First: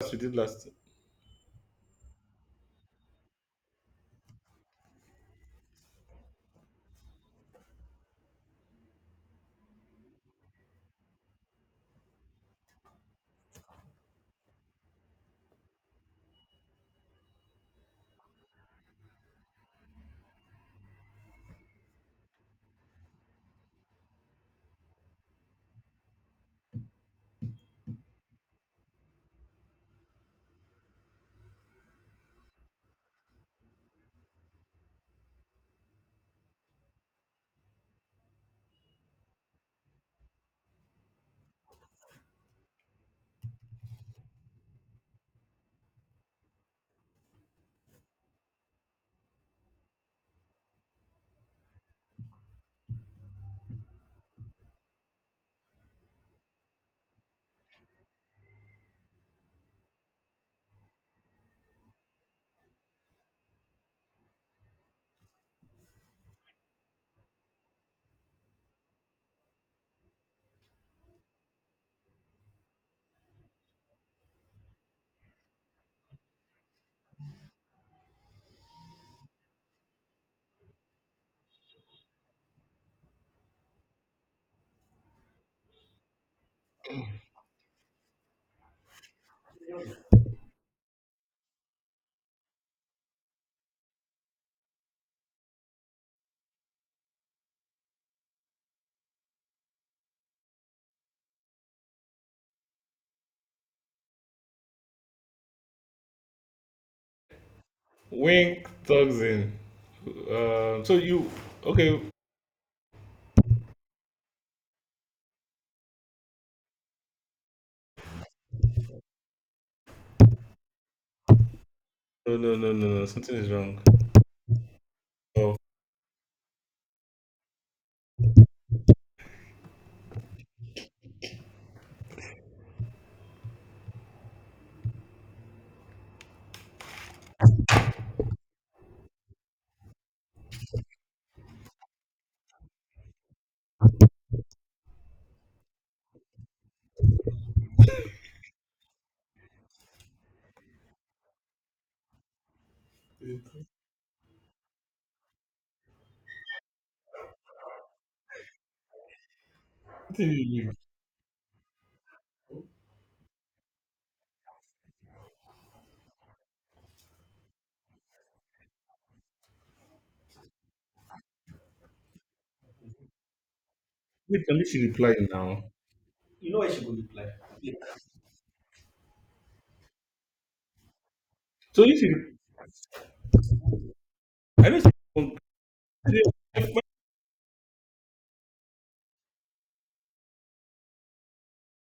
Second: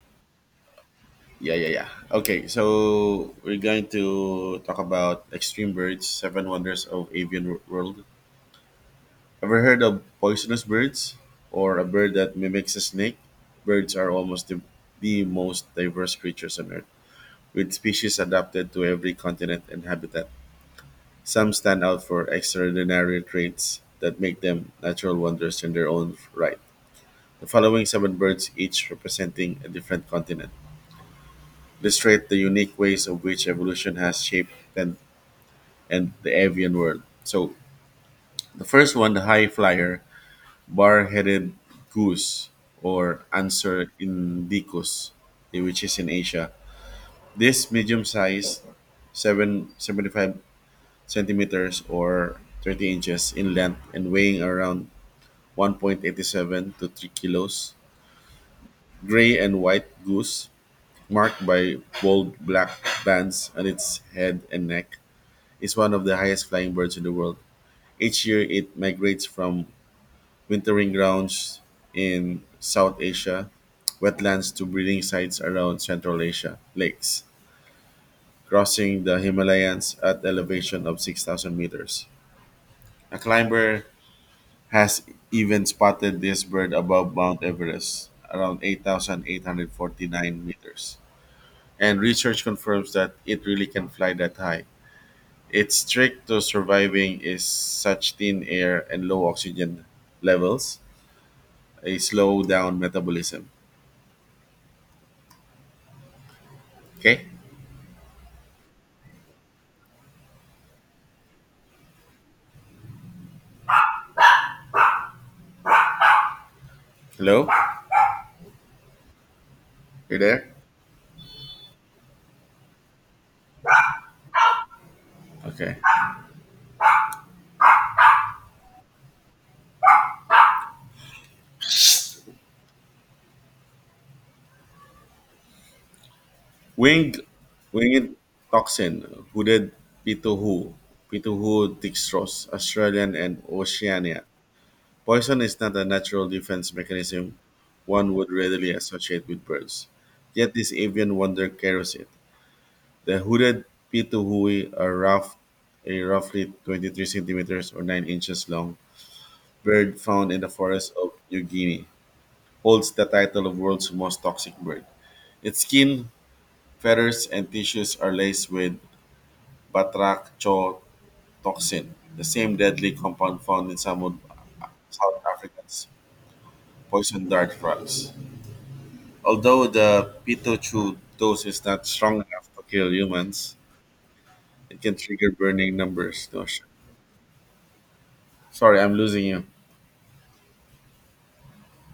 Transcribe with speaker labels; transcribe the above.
Speaker 1: She did last.
Speaker 2: Yeah, yeah, yeah. Okay, so we're going to talk about extreme birds, seven wonders of avian world. Ever heard of poisonous birds or a bird that mimics a snake? Birds are almost the most diverse creatures on Earth, with species adapted to every continent and habitat. Some stand out for extraordinary traits that make them natural wonders in their own right. The following seven birds, each representing a different continent, illustrate the unique ways of which evolution has shaped 10,000 and the avian world. So the first one, the high flyer, bar-headed goose or Anser indicus, which is in Asia. This medium-sized, 75 centimeters or 30 inches in length and weighing around 1.87 to 3 kilos. Gray and white goose, marked by bold black bands on its head and neck, is one of the highest flying birds in the world. Each year, it migrates from wintering grounds in South Asia, wetlands to breeding sites around Central Asia, lakes, crossing the Himalayas at elevation of 6,000 meters. A climber has even spotted this bird above Mount Everest, around 8,849 meters. And research confirms that it really can fly that high. Its trick to surviving is such thin air and low oxygen levels, a slow down metabolism. Okay?
Speaker 1: Wink thugs in. So you okay?
Speaker 2: Hello, you there?
Speaker 1: No, no, no, no, no. Something is wrong. Oh,
Speaker 2: Okay. Winged, winged toxin, hooded pituhu, pituhu dextrose, Australian and Oceania. Poison is not a natural defense mechanism one would readily associate with birds. Yet this avian wonder carries it. The
Speaker 1: something is
Speaker 2: hooded pituhui are rough, a roughly 23 centimeters or 9 inches long bird found in the
Speaker 1: wrong.
Speaker 2: forests of New Guinea, holds the title of world's most toxic bird. Its skin feathers and tissues are laced with batrachotoxin, the same deadly compound found in some of
Speaker 1: Wait, can she reply
Speaker 2: South
Speaker 1: now?
Speaker 2: Africa's poison dart frogs. Although the pitochu dose is
Speaker 1: So
Speaker 2: not
Speaker 1: if
Speaker 2: strong
Speaker 1: you,
Speaker 2: enough to kill humans,
Speaker 1: I
Speaker 2: it can trigger burning numbers. No, sh-
Speaker 1: don't.
Speaker 2: Sorry, I'm losing you.